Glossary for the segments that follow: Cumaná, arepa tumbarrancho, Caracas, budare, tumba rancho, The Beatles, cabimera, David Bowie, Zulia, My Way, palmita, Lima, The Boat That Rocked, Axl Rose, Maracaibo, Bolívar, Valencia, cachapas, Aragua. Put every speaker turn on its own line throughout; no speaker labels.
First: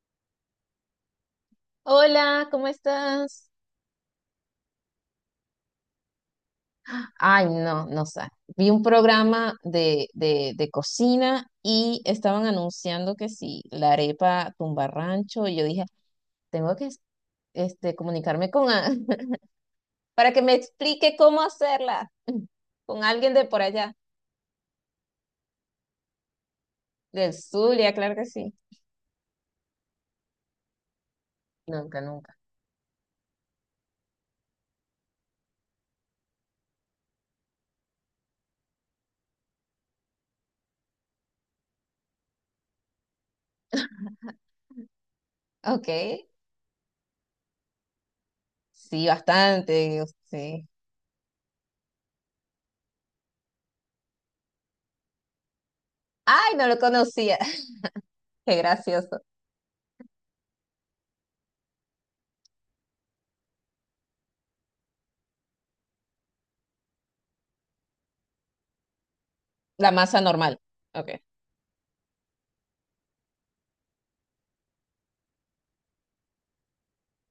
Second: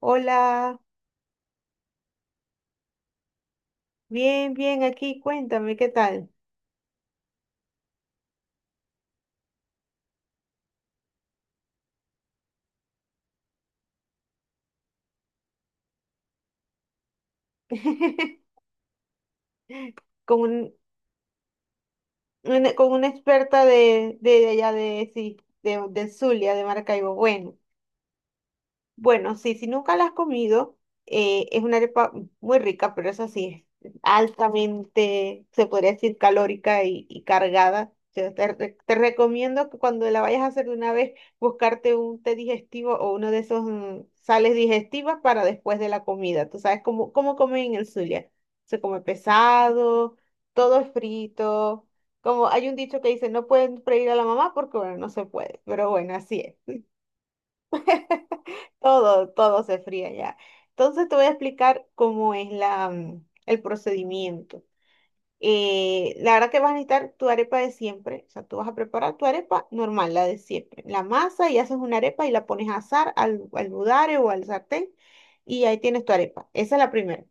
Hola,
Hola, ¿cómo estás?
bien, bien, aquí, cuéntame, ¿qué tal?
Ay, no, no sé. Vi un programa de cocina y estaban anunciando que sí, la arepa tumbarrancho, y yo dije, tengo que comunicarme con a- para
Con,
que me
un-
explique cómo hacerla.
una, con
Con
una
alguien de por
experta
allá,
de allá de, sí, de Zulia, de Maracaibo.
del
Bueno,
Zulia, claro que sí.
Bueno, sí, si nunca la has comido, es una
Nunca,
arepa
nunca.
muy rica, pero eso sí, es altamente, se podría decir, calórica y cargada. O sea, te recomiendo que cuando la vayas a hacer de una vez, buscarte un té digestivo o uno de esos sales digestivas para después de
Ok,
la comida. Tú sabes cómo comen en el Zulia. Se come
sí, bastante, digo,
pesado,
sí.
todo es frito. Como hay un dicho que dice, no pueden freír a la mamá porque, bueno, no se puede. Pero bueno, así es.
Ay, no lo conocía. Qué gracioso.
Todo se fría ya. Entonces te voy a explicar cómo es el procedimiento. La verdad que vas a necesitar tu arepa de siempre. O sea, tú vas a preparar tu arepa
La
normal,
masa
la de
normal.
siempre. La
Ok.
masa y haces una arepa y la pones a asar al budare o al sartén y ahí tienes tu arepa. Esa es la primera.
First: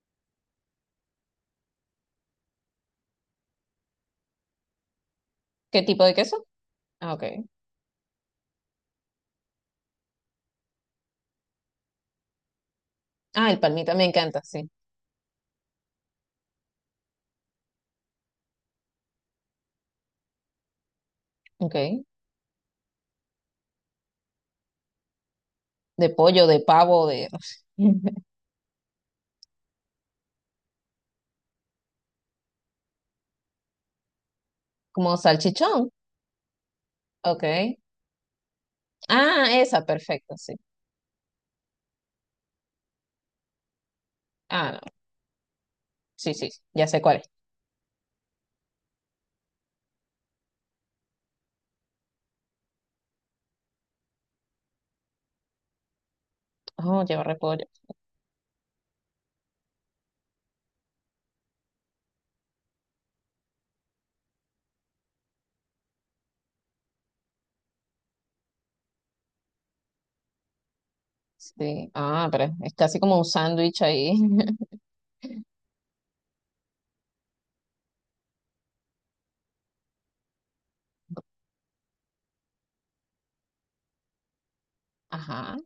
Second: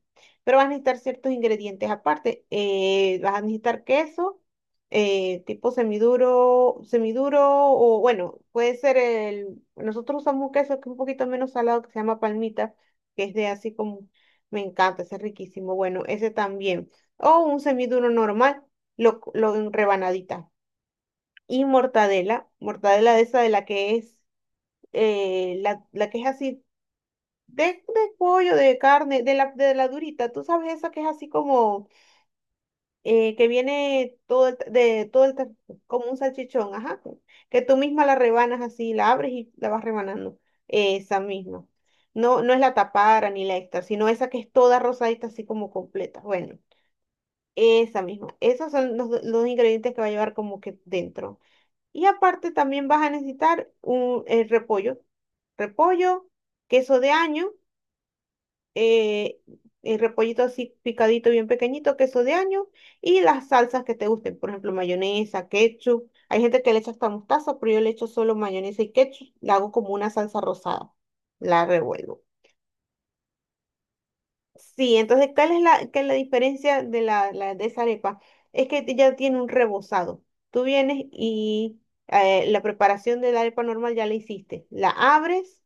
Pero vas a necesitar ciertos ingredientes aparte. Vas a necesitar queso, tipo
¿Qué tipo de queso? Ah, ok.
semiduro o bueno, puede ser el... Nosotros usamos un queso que es un poquito menos salado que se llama palmita, que es de
Ah, el
así
palmita me
como...
encanta,
Me
sí.
encanta, ese es riquísimo. Bueno, ese también o un semiduro normal, lo en rebanadita. Y
Ok.
mortadela, mortadela de esa de la que es,
De
la que es
pollo, de
así
pavo, de...
de pollo, de carne, de la durita, tú sabes esa que es así como, que viene
Como
todo el,
salchichón.
como un salchichón, ajá,
Ok.
que tú misma la rebanas así, la abres
Ah,
y la vas
esa, perfecto,
rebanando,
sí.
esa misma. No es la tapara ni la extra, sino esa que es
Ah,
toda
no.
rosadita, así como completa.
Sí, sí,
Bueno,
sí, ya sé cuál es.
esa misma. Esos son los ingredientes que va a llevar como que dentro. Y aparte también vas a necesitar un el repollo. Repollo, queso
Oh,
de
lleva
año,
repollo.
eh, el repollito así picadito, bien pequeñito, queso de año y las salsas que te gusten. Por ejemplo, mayonesa, ketchup. Hay gente que le echa hasta mostaza, pero yo le echo solo mayonesa y ketchup. La hago como una salsa rosada. La
Sí.
revuelvo.
Ah, pero es casi como un sándwich ahí.
Sí, entonces, ¿qué es la diferencia de esa arepa? Es que ya tiene un rebozado. Tú vienes y la preparación de la arepa normal ya la hiciste. La
Ajá.
abres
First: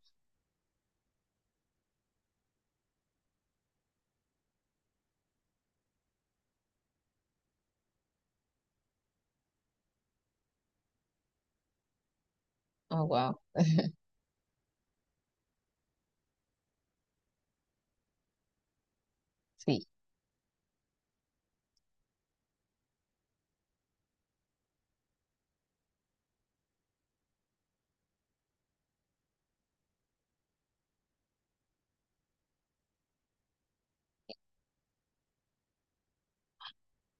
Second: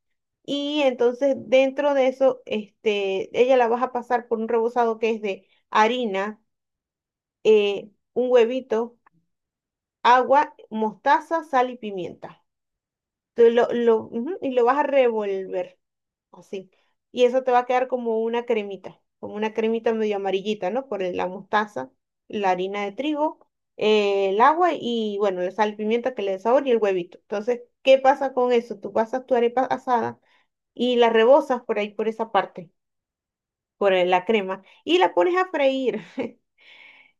y entonces dentro de eso, este, ella la vas a pasar por un rebozado que es de harina, un huevito, agua, mostaza, sal y pimienta.
Oh, wow.
Tú lo, ujú, y lo vas a revolver así. Y eso te va a quedar como una
Sí.
cremita medio amarillita, ¿no? Por la mostaza, la harina de trigo, el agua y, bueno, la sal y pimienta que le dé sabor y el huevito. Entonces, ¿qué pasa con eso? Tú pasas tu arepa asada y la rebozas por ahí, por esa parte, por la crema, y la pones a freír.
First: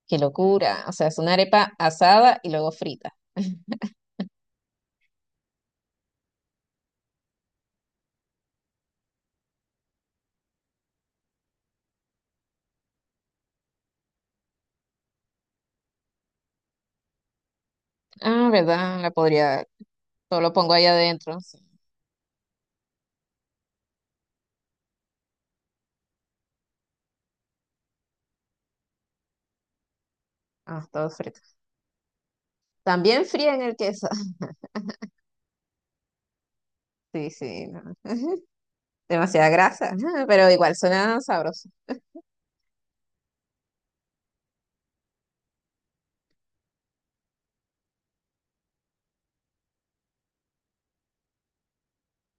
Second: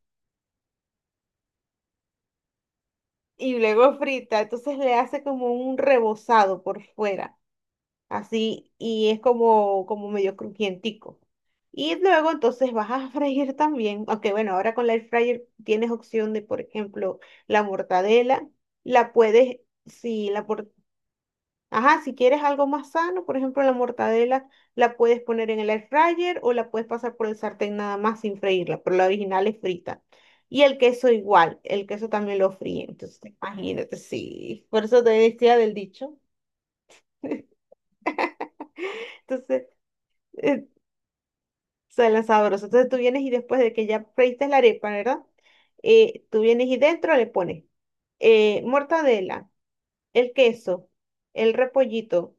Qué locura. O sea, es una arepa asada y luego frita.
Y luego frita, entonces le hace como un rebozado por fuera. Así, y es como, como medio crujientico. Y luego entonces vas a freír también, aunque bueno, ahora con la air fryer tienes opción de, por ejemplo, la mortadela,
Ah, ¿verdad? La
la puedes,
podría...
si
Todo
la
lo
por-
pongo ahí adentro, sí.
ajá, si quieres algo más sano, por ejemplo, la mortadela la puedes poner en el air fryer o la puedes pasar por el sartén nada más sin freírla, pero la original es frita. Y el
Ah,
queso
todo frito.
igual, el queso también lo fríe, entonces
También fríen el
imagínate,
queso.
sí, por eso te decía del dicho.
Sí, sí, no, demasiada
Entonces,
grasa, pero
eh,
igual suena sabroso.
Suena sabroso. Entonces tú vienes y después de que ya freíste la arepa, ¿verdad? Tú vienes y dentro le pones mortadela, el queso, el repollito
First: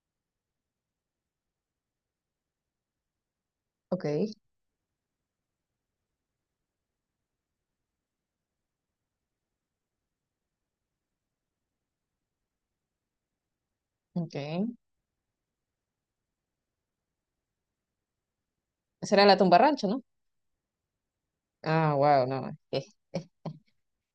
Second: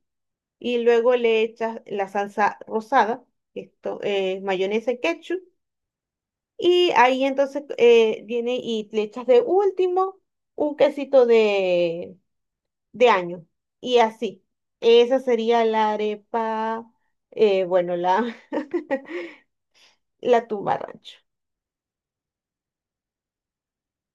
y luego le echas la salsa rosada, esto,
Ok,
mayonesa y ketchup. Y ahí entonces viene y le echas de último un quesito de año. Y
ok.
así. Esa sería la arepa, eh, bueno, la,
Esa era la tumba rancho, ¿no?
la tumba rancho.
Ah, wow, no.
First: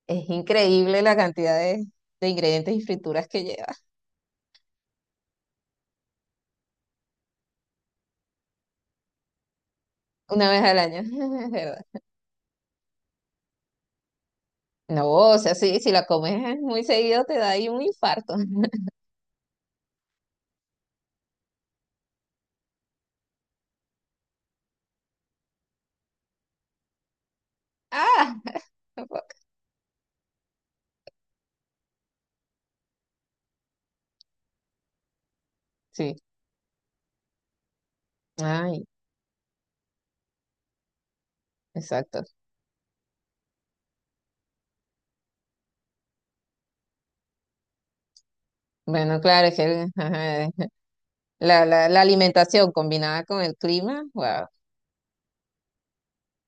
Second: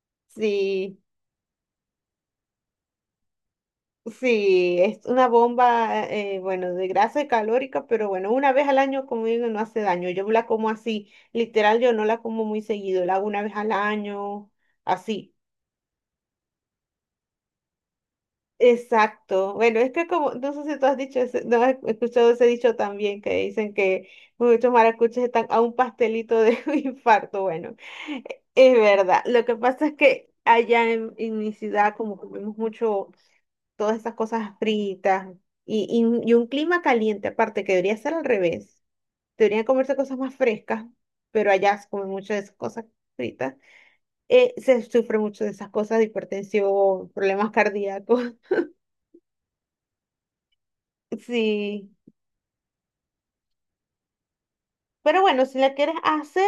Es
Sí.
increíble la cantidad de ingredientes y frituras que lleva
Sí, es una bomba, bueno, de grasa y calórica, pero bueno, una vez al año, como digo, no hace daño. Yo la
una vez
como
al año,
así,
es
literal,
verdad.
yo no la como muy seguido, la hago una vez al año,
No,
así.
o sea, sí, si la comes muy seguido te da ahí un infarto.
Exacto. Bueno, es que como, no sé si tú has dicho ese, no has escuchado ese dicho también, que dicen que muchos maracuchos están a un pastelito de un infarto. Bueno, e,
Ah,
es verdad.
tampoco,
Lo que pasa es que allá en mi ciudad, como comemos mucho todas esas cosas fritas y
sí.
un clima caliente aparte, que debería ser al revés.
Ay,
Deberían comerse cosas más frescas, pero allá se comen
exacto.
mucho de esas cosas fritas. Se sufre mucho de esas cosas, de hipertensión, problemas cardíacos.
Bueno, claro, es que ajá, la, la,
Sí.
la alimentación combinada con el clima, wow.
Pero bueno, si la quieres hacer,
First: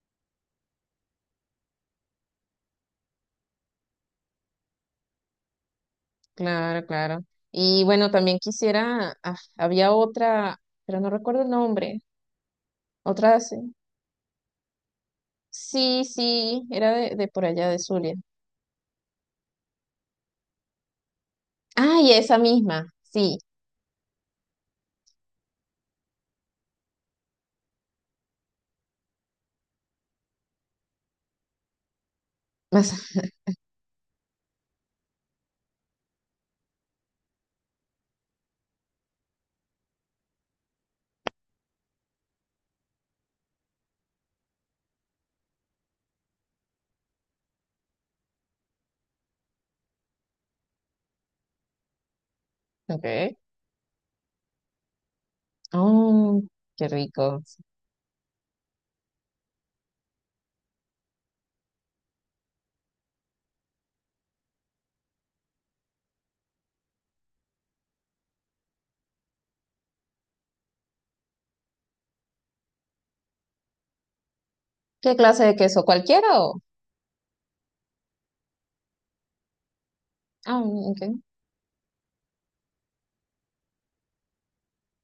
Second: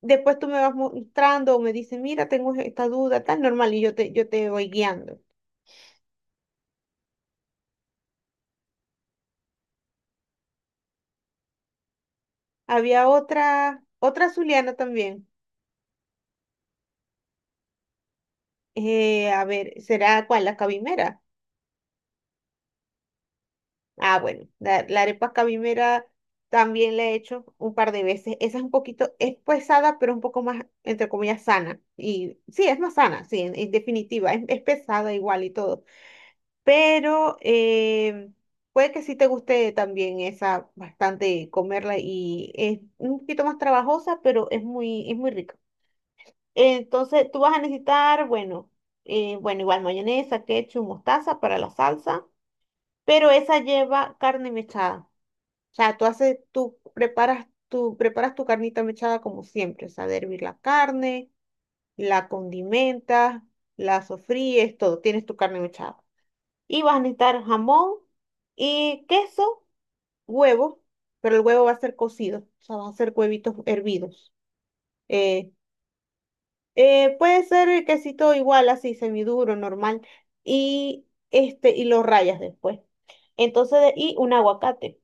después tú me vas mostrando o me dices, mira, tengo esta duda, tan normal, yo te voy guiando.
Claro, claro. Y bueno, también quisiera, ah, había otra, pero no recuerdo el nombre,
Había
otra, sí,
otra, otra zuliana también.
sí, sí, era de por allá de Zulia.
A ver, ¿será cuál? La cabimera.
Ay, esa misma, sí,
Ah, bueno, la arepa cabimera también la he hecho un par de veces. Esa es un poquito, es pesada, pero un poco más, entre comillas, sana. Y sí, es
más,
más sana, sí, en definitiva, es pesada igual y todo. Pero puede que sí te guste también esa bastante comerla y es un poquito más trabajosa, pero es es muy rica. Entonces, tú vas a necesitar, bueno, bueno, igual mayonesa, ketchup, mostaza para la salsa, pero
ok.
esa lleva carne mechada. O sea,
Oh, qué rico.
tú preparas tu carnita mechada como siempre, o sea, de hervir la carne, la condimentas, la sofríes, todo, tienes tu carne mechada. Y vas a necesitar jamón y queso, huevo, pero el huevo va a ser cocido, o sea, va a ser huevitos hervidos.
¿Qué clase
Eh,
de queso? ¿Cualquiera o?
Puede ser el quesito igual, así, semiduro, normal,
Ah,
y
ok,
este, y lo rayas después. Entonces, y un aguacate.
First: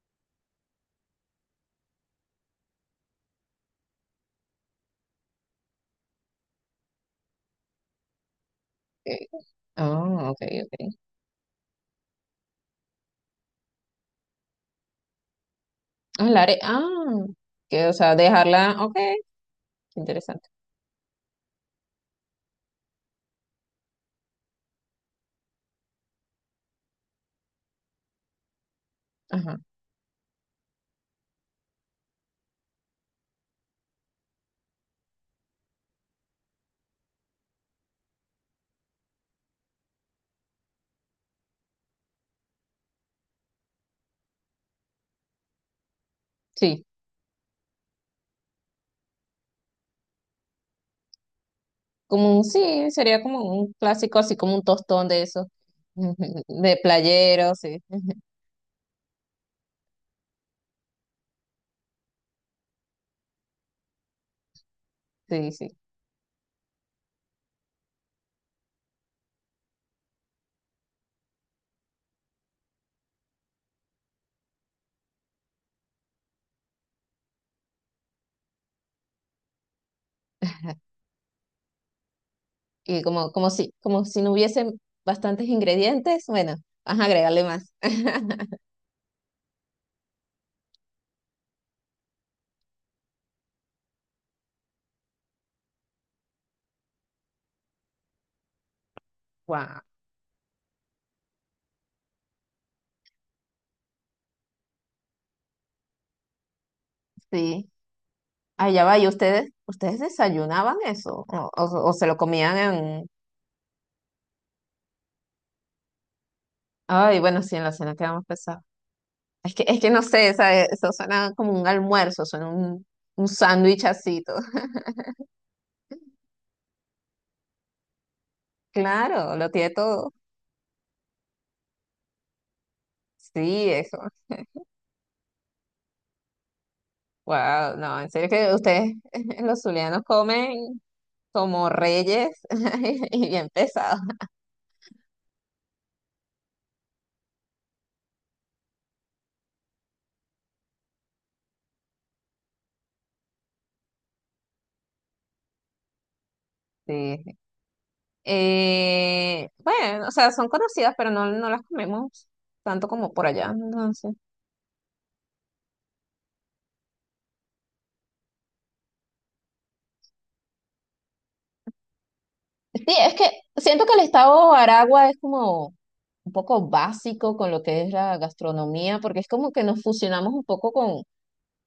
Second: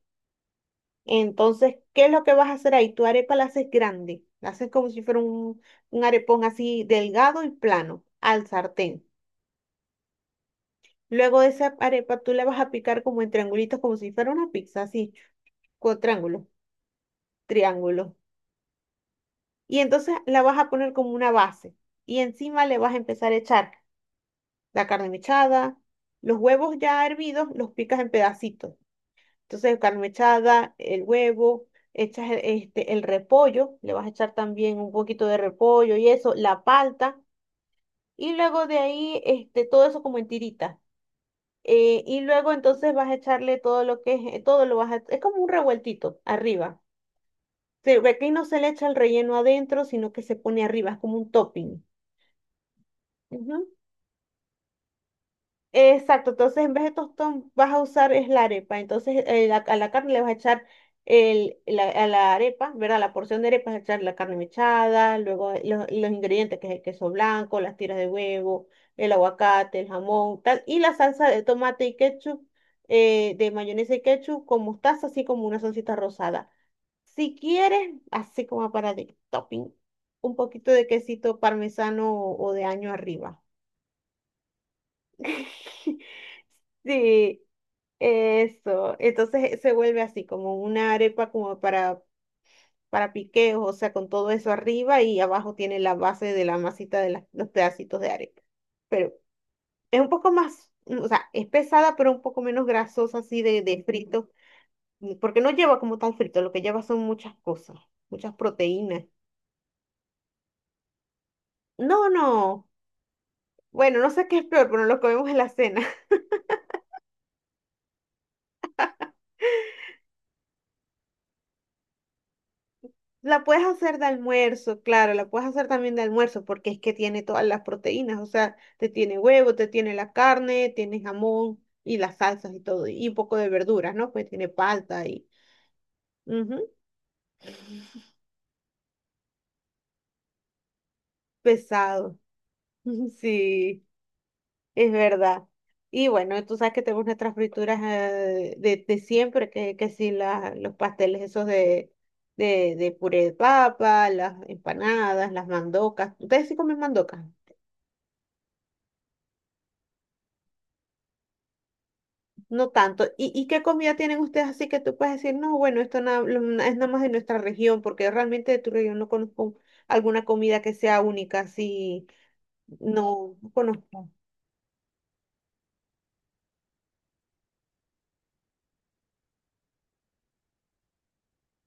Entonces, ¿qué es lo que vas a hacer ahí? Tu arepa la haces grande, la haces como si fuera un arepón así delgado y plano al sartén.
ok. Ah, ok, ok.
Luego de esa arepa tú la vas a picar como en triangulitos, como si fuera una pizza, así, con
Ah, la are- ah, que, o
triángulos.
sea, dejarla, ok, qué
Y entonces la
interesante.
vas a poner como una base y encima le vas a empezar a echar la carne mechada, los huevos ya hervidos, los picas en pedacitos.
Ajá,
Entonces, carne mechada, el huevo, echas el repollo, le vas a echar también un poquito de repollo y eso, la palta, y luego de ahí, este, todo eso como en tiritas. Y luego entonces vas a echarle todo lo que es, todo lo vas a, es como un revueltito arriba.
sí.
Se ve que no se le echa el relleno adentro, sino que se pone arriba, es como un topping.
Como un, sí, sería como
Ujú.
un clásico, así como un tostón de eso,
Exacto, entonces en
de
vez de tostón
playero,
vas
sí,
a usar es la arepa, entonces a la carne le vas a echar a la arepa, ¿verdad? La porción de arepa vas a echar la carne mechada, luego
sí, sí.
los ingredientes que es el queso blanco, las tiras de huevo, el aguacate, el jamón, tal, y la salsa de tomate y ketchup, de mayonesa y ketchup con mostaza, así como una salsita rosada. Si quieres, así como para de topping, un poquito de quesito parmesano o de año
Y como,
arriba.
como si no hubiesen bastantes ingredientes, bueno, vas a
Sí,
agregarle más.
eso, entonces se vuelve así, como una arepa como para piqueos, o sea, con todo eso arriba y abajo tiene la base de la masita de los pedacitos de arepa. Pero
Wow,
es un poco más, mm, o sea, es pesada, pero un poco menos grasosa así de frito, mm, porque no lleva como tal frito, lo que lleva son muchas
sí.
cosas, muchas
Allá va,
proteínas.
¿y ustedes, ustedes desayunaban eso? O se
No,
lo comían
no,
en...
bueno, no sé qué es peor, pero nos lo comemos en la cena.
Ay, bueno, sí, en la cena quedamos pesados. Es que no sé, ¿sabe? Eso suena como un almuerzo, suena un
La puedes
sándwich
hacer de
así, todo.
almuerzo, claro, la puedes hacer también de almuerzo porque es que tiene todas las proteínas, o sea, te tiene
Claro, lo
huevo, te
tiene
tiene la
todo.
carne, tiene jamón y las salsas y todo, y un poco de
Sí,
verduras,
eso.
¿no? Pues tiene palta y ujú,
Wow, no, en serio que ustedes, los zulianos, comen como
pesado.
reyes y bien
Sí,
pesados.
es verdad. Y bueno, tú sabes que tenemos nuestras frituras de siempre, que sí, los pasteles esos de puré de papa, las empanadas, las mandocas. ¿Ustedes sí comen mandocas?
Sí. Bueno, o sea, son conocidas, pero no, no las comemos
No
tanto
tanto.
como por
¿Y
allá.
qué comida
Entonces.
tienen ustedes así que tú puedes decir, no, bueno, esto na- lo- na- es nada más de nuestra región, porque realmente de tu región no conozco alguna comida que sea única, así,
Sí, es que
no
siento que el
conozco.
estado Aragua es como un poco básico con lo que es la gastronomía, porque es como que nos fusionamos un poco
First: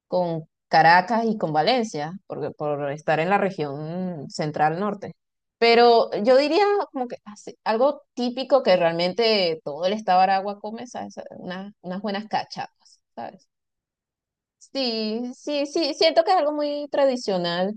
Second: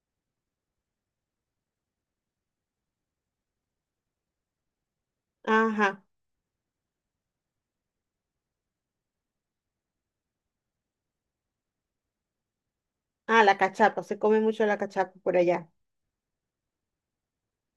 con Caracas y con Valencia, porque, por estar en la región central norte.
Ajá.
Pero yo diría como que así, algo típico que realmente todo el estado de Aragua come, ¿sabes? Unas, unas buenas cachapas,
Ah,
¿sabes?
la cachapa, se come mucho la cachapa
Sí,
por
sí,
allá.
sí, siento que es algo muy tradicional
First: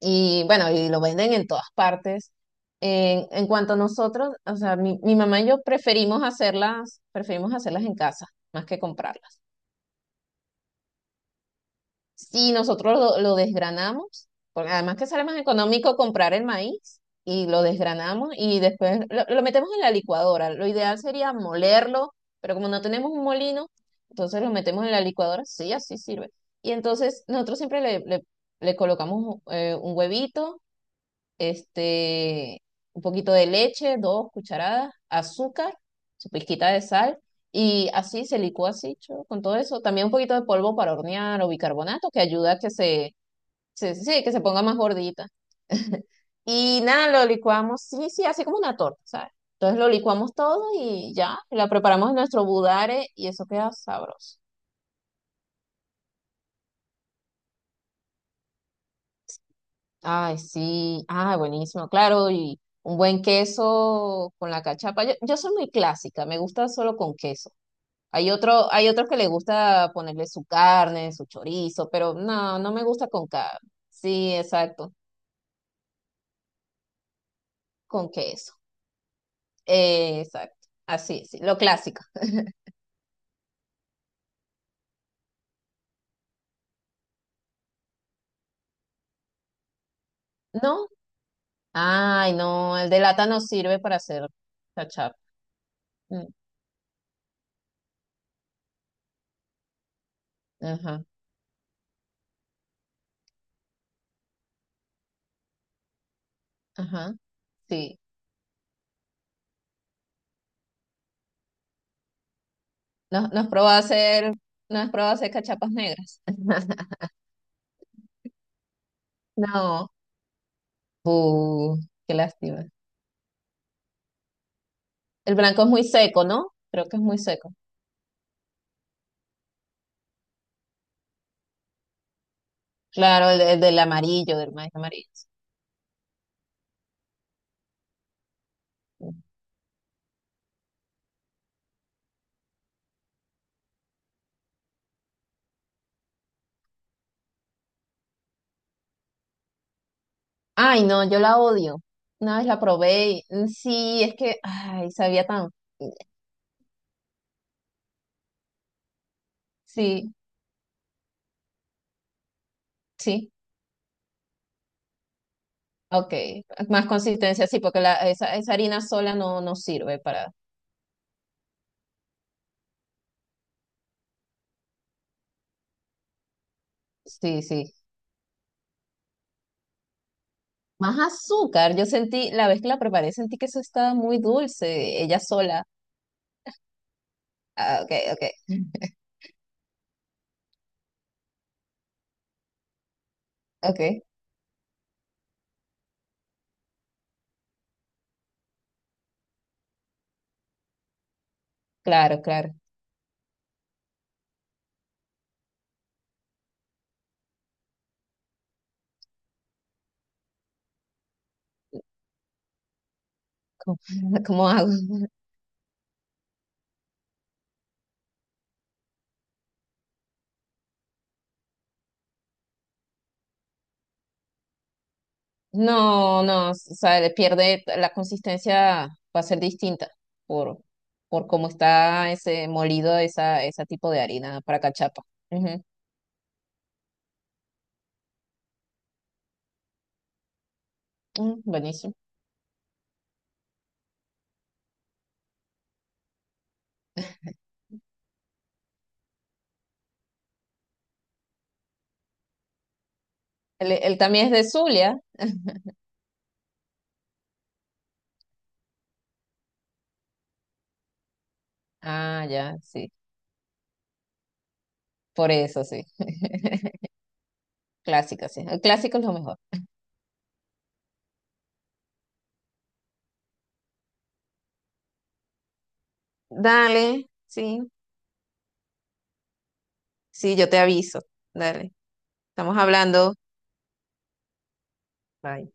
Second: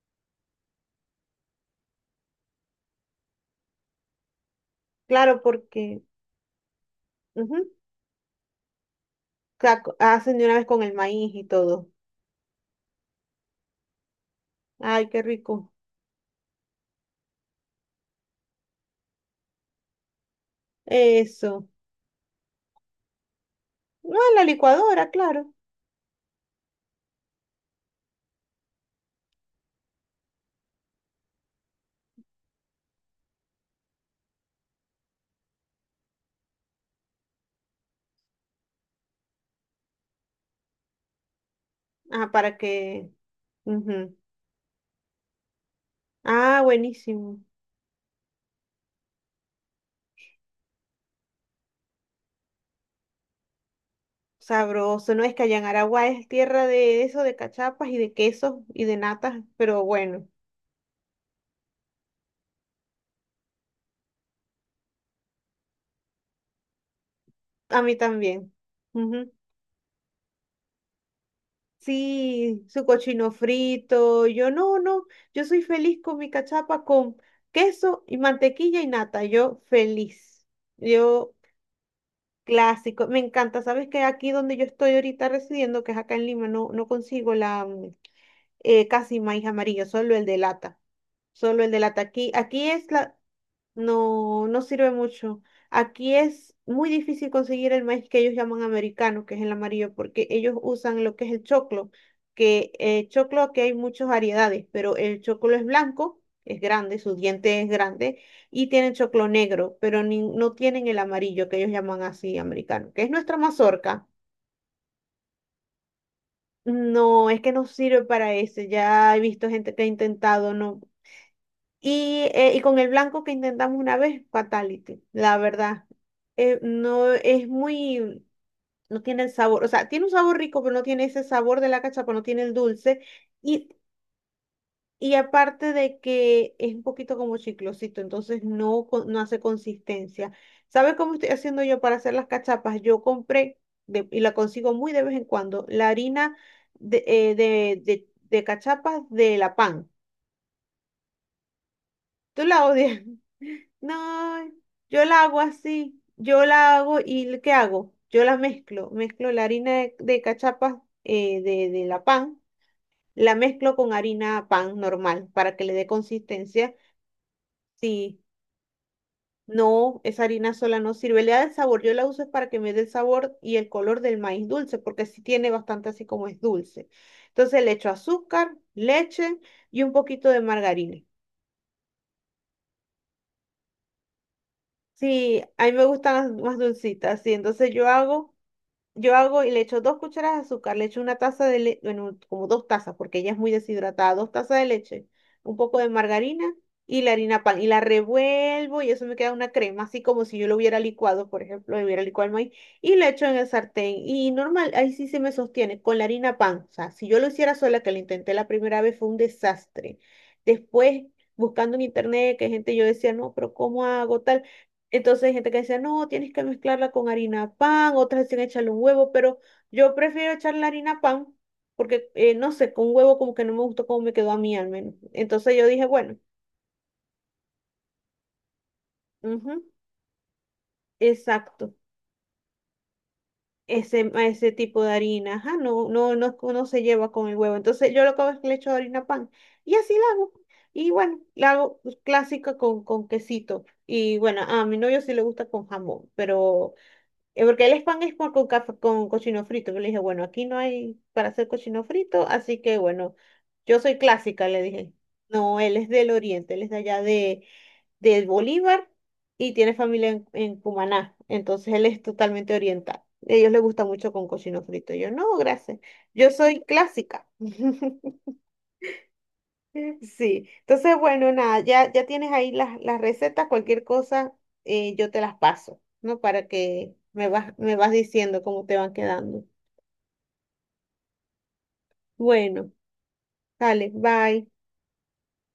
y bueno, y lo venden en todas partes. En cuanto a nosotros, o sea, mi
Claro,
mamá y yo
porque
preferimos
ujú,
hacerlas en casa más que comprarlas.
hacen de una vez con el maíz y todo.
Si nosotros lo desgranamos, porque además que
Ay, qué
sale más
rico.
económico comprar el maíz y lo desgranamos y después lo metemos en la licuadora. Lo ideal sería
Eso.
molerlo, pero como no tenemos un molino,
No, en
entonces
la
lo metemos en la
licuadora,
licuadora,
claro.
sí, así sirve. Y entonces nosotros siempre le colocamos un huevito este, un poquito de leche, dos cucharadas, azúcar, su pizquita de sal, y así se licúa así, cho, con todo eso. También un poquito de polvo para hornear o bicarbonato, que
Ah,
ayuda
para
a que
que... ujú.
sí, que se ponga más gordita.
Ah,
Y nada, lo
buenísimo.
licuamos, sí, sí, así como una torta, ¿sabes? Entonces lo licuamos todo y ya, la preparamos en nuestro budare y eso queda sabroso.
Sabroso, no es que allá en Aragua es tierra de eso, de cachapas y de quesos y de natas, pero bueno,
Ay, sí, ah, buenísimo, claro, y un buen queso con la cachapa. Yo soy muy clásica, me gusta solo con queso.
a mí
Hay
también.
otro, hay otros que le
Ujú.
gusta ponerle su carne, su chorizo, pero no,
Sí,
no me
su
gusta con
cochino
carne.
frito,
Sí,
yo no,
exacto,
no, yo soy feliz con mi cachapa con queso
con
y
queso.
mantequilla y nata, yo feliz.
Exacto, así,
Yo
sí, lo clásico.
clásico, me encanta. Sabes que aquí donde yo estoy ahorita residiendo, que es acá en Lima, no, no consigo la casi maíz amarillo, solo el de lata,
¿No?
solo el de lata. Aquí,
Ay,
aquí
no, el
es
de
la...
lata no sirve para hacer
No, no sirve
cachapa.
mucho. Aquí
Mm,
es muy difícil conseguir el maíz que ellos llaman americano, que es el amarillo, porque ellos usan
ajá,
lo que es el choclo, que choclo aquí hay muchas variedades, pero el choclo es blanco, es grande, su
ajá,
diente es
sí.
grande, y tienen choclo negro, pero no tienen el amarillo que ellos llaman así americano, que es
Nos,
nuestra mazorca.
nos probó hacer cachapas negras.
No, es que no sirve para ese. Ya he visto gente que ha
No.
intentado, no.
Uh, qué
Y
lástima.
con el blanco que intentamos una vez, fatality,
El
la
blanco es muy
verdad.
seco, ¿no? Creo que es
No
muy
es
seco.
muy, no tiene el sabor, o sea, tiene un sabor rico, pero no tiene ese sabor de la cachapa, no tiene el dulce.
Claro, el
Y,
del amarillo, del maíz amarillo,
y aparte de que es un poquito como chiclosito, entonces no,
sí.
no hace consistencia. ¿Sabes cómo estoy haciendo yo para hacer las cachapas? Yo compré, y la consigo muy de vez en cuando, la harina de cachapas de la pan.
Ay, no, yo la odio. Una
Tú
vez la
la odias.
probé y mm, sí, es que,
No,
ay,
yo la
sabía
hago
tan.
así. Yo la hago y ¿qué hago? Yo la mezclo. Mezclo la harina de,
Sí,
de cachapas de la pan.
sí,
La mezclo con harina pan normal para que le dé
ok.
consistencia.
Más consistencia, sí, porque la,
Si
esa harina sola no, no sirve
no, esa
para.
harina sola no sirve. Le da el sabor. Yo la uso es para que me dé el sabor y el color del maíz dulce, porque sí tiene bastante así como es dulce.
Sí,
Entonces le
sí.
echo azúcar, leche y un poquito de
Más
margarina.
azúcar. Yo sentí, la vez que la preparé, sentí que eso estaba muy dulce, ella
Sí, a
sola.
mí me gustan las más dulcitas, sí. Entonces
Ah, ok, ok,
yo hago y le echo dos cucharadas de azúcar, le echo una taza de leche, bueno, como dos tazas, porque ella es muy
ok.
deshidratada, dos tazas de leche, un poco de margarina y la harina pan, y la revuelvo y eso me queda una crema, así como si yo lo hubiera licuado, por ejemplo, y hubiera
Claro,
licuado el
claro.
maíz, y lo echo en el sartén. Y normal, ahí sí se me sostiene, con la harina pan. O sea, si yo lo hiciera sola, que lo intenté la primera vez, fue un desastre. Después, buscando en internet, que gente yo decía, no, pero
¿Cómo,
¿cómo hago tal?
cómo hago?
Entonces hay gente que dice, no, tienes que mezclarla con harina pan, otras dicen echarle un huevo, pero yo prefiero echarle harina pan porque, no sé, con huevo como que no me gustó cómo me quedó a mí al menos. Entonces yo dije, bueno,
No, no, o sea, le pierde la consistencia, va a ser
ujú,
distinta por, por cómo
exacto,
está ese molido, esa, ese tipo de
ese, a
harina
ese
para
tipo de
cachapa.
harina, ajá,
Ujú.
no, no, no, no se lleva con el huevo. Entonces yo lo que hago es que le echo harina pan y así la hago. Y bueno,
Mm,
la hago
buenísimo.
pues, clásica con quesito. Y bueno, a mi novio sí le gusta con jamón, pero porque el pan es con, con cochino frito. Yo le dije, bueno, aquí no hay para hacer cochino frito, así que bueno,
Él,
yo soy
él también es
clásica,
de
le dije.
Zulia.
No, él es del oriente, él es de allá de Bolívar y tiene familia en Cumaná, entonces él es
Ah,
totalmente
ya, sí.
oriental. A ellos les gusta mucho con cochino frito. Yo,
Por
no,
eso,
gracias.
sí.
Yo soy clásica.
Clásico, sí. El clásico es lo mejor.
Sí, entonces bueno, nada, ya, ya tienes ahí las recetas, cualquier cosa yo te las paso, ¿no? Para que
Dale, sí.
me vas diciendo cómo te van quedando.
Sí, yo te aviso. Dale. Estamos
Bueno,
hablando.
dale, bye.
Bye.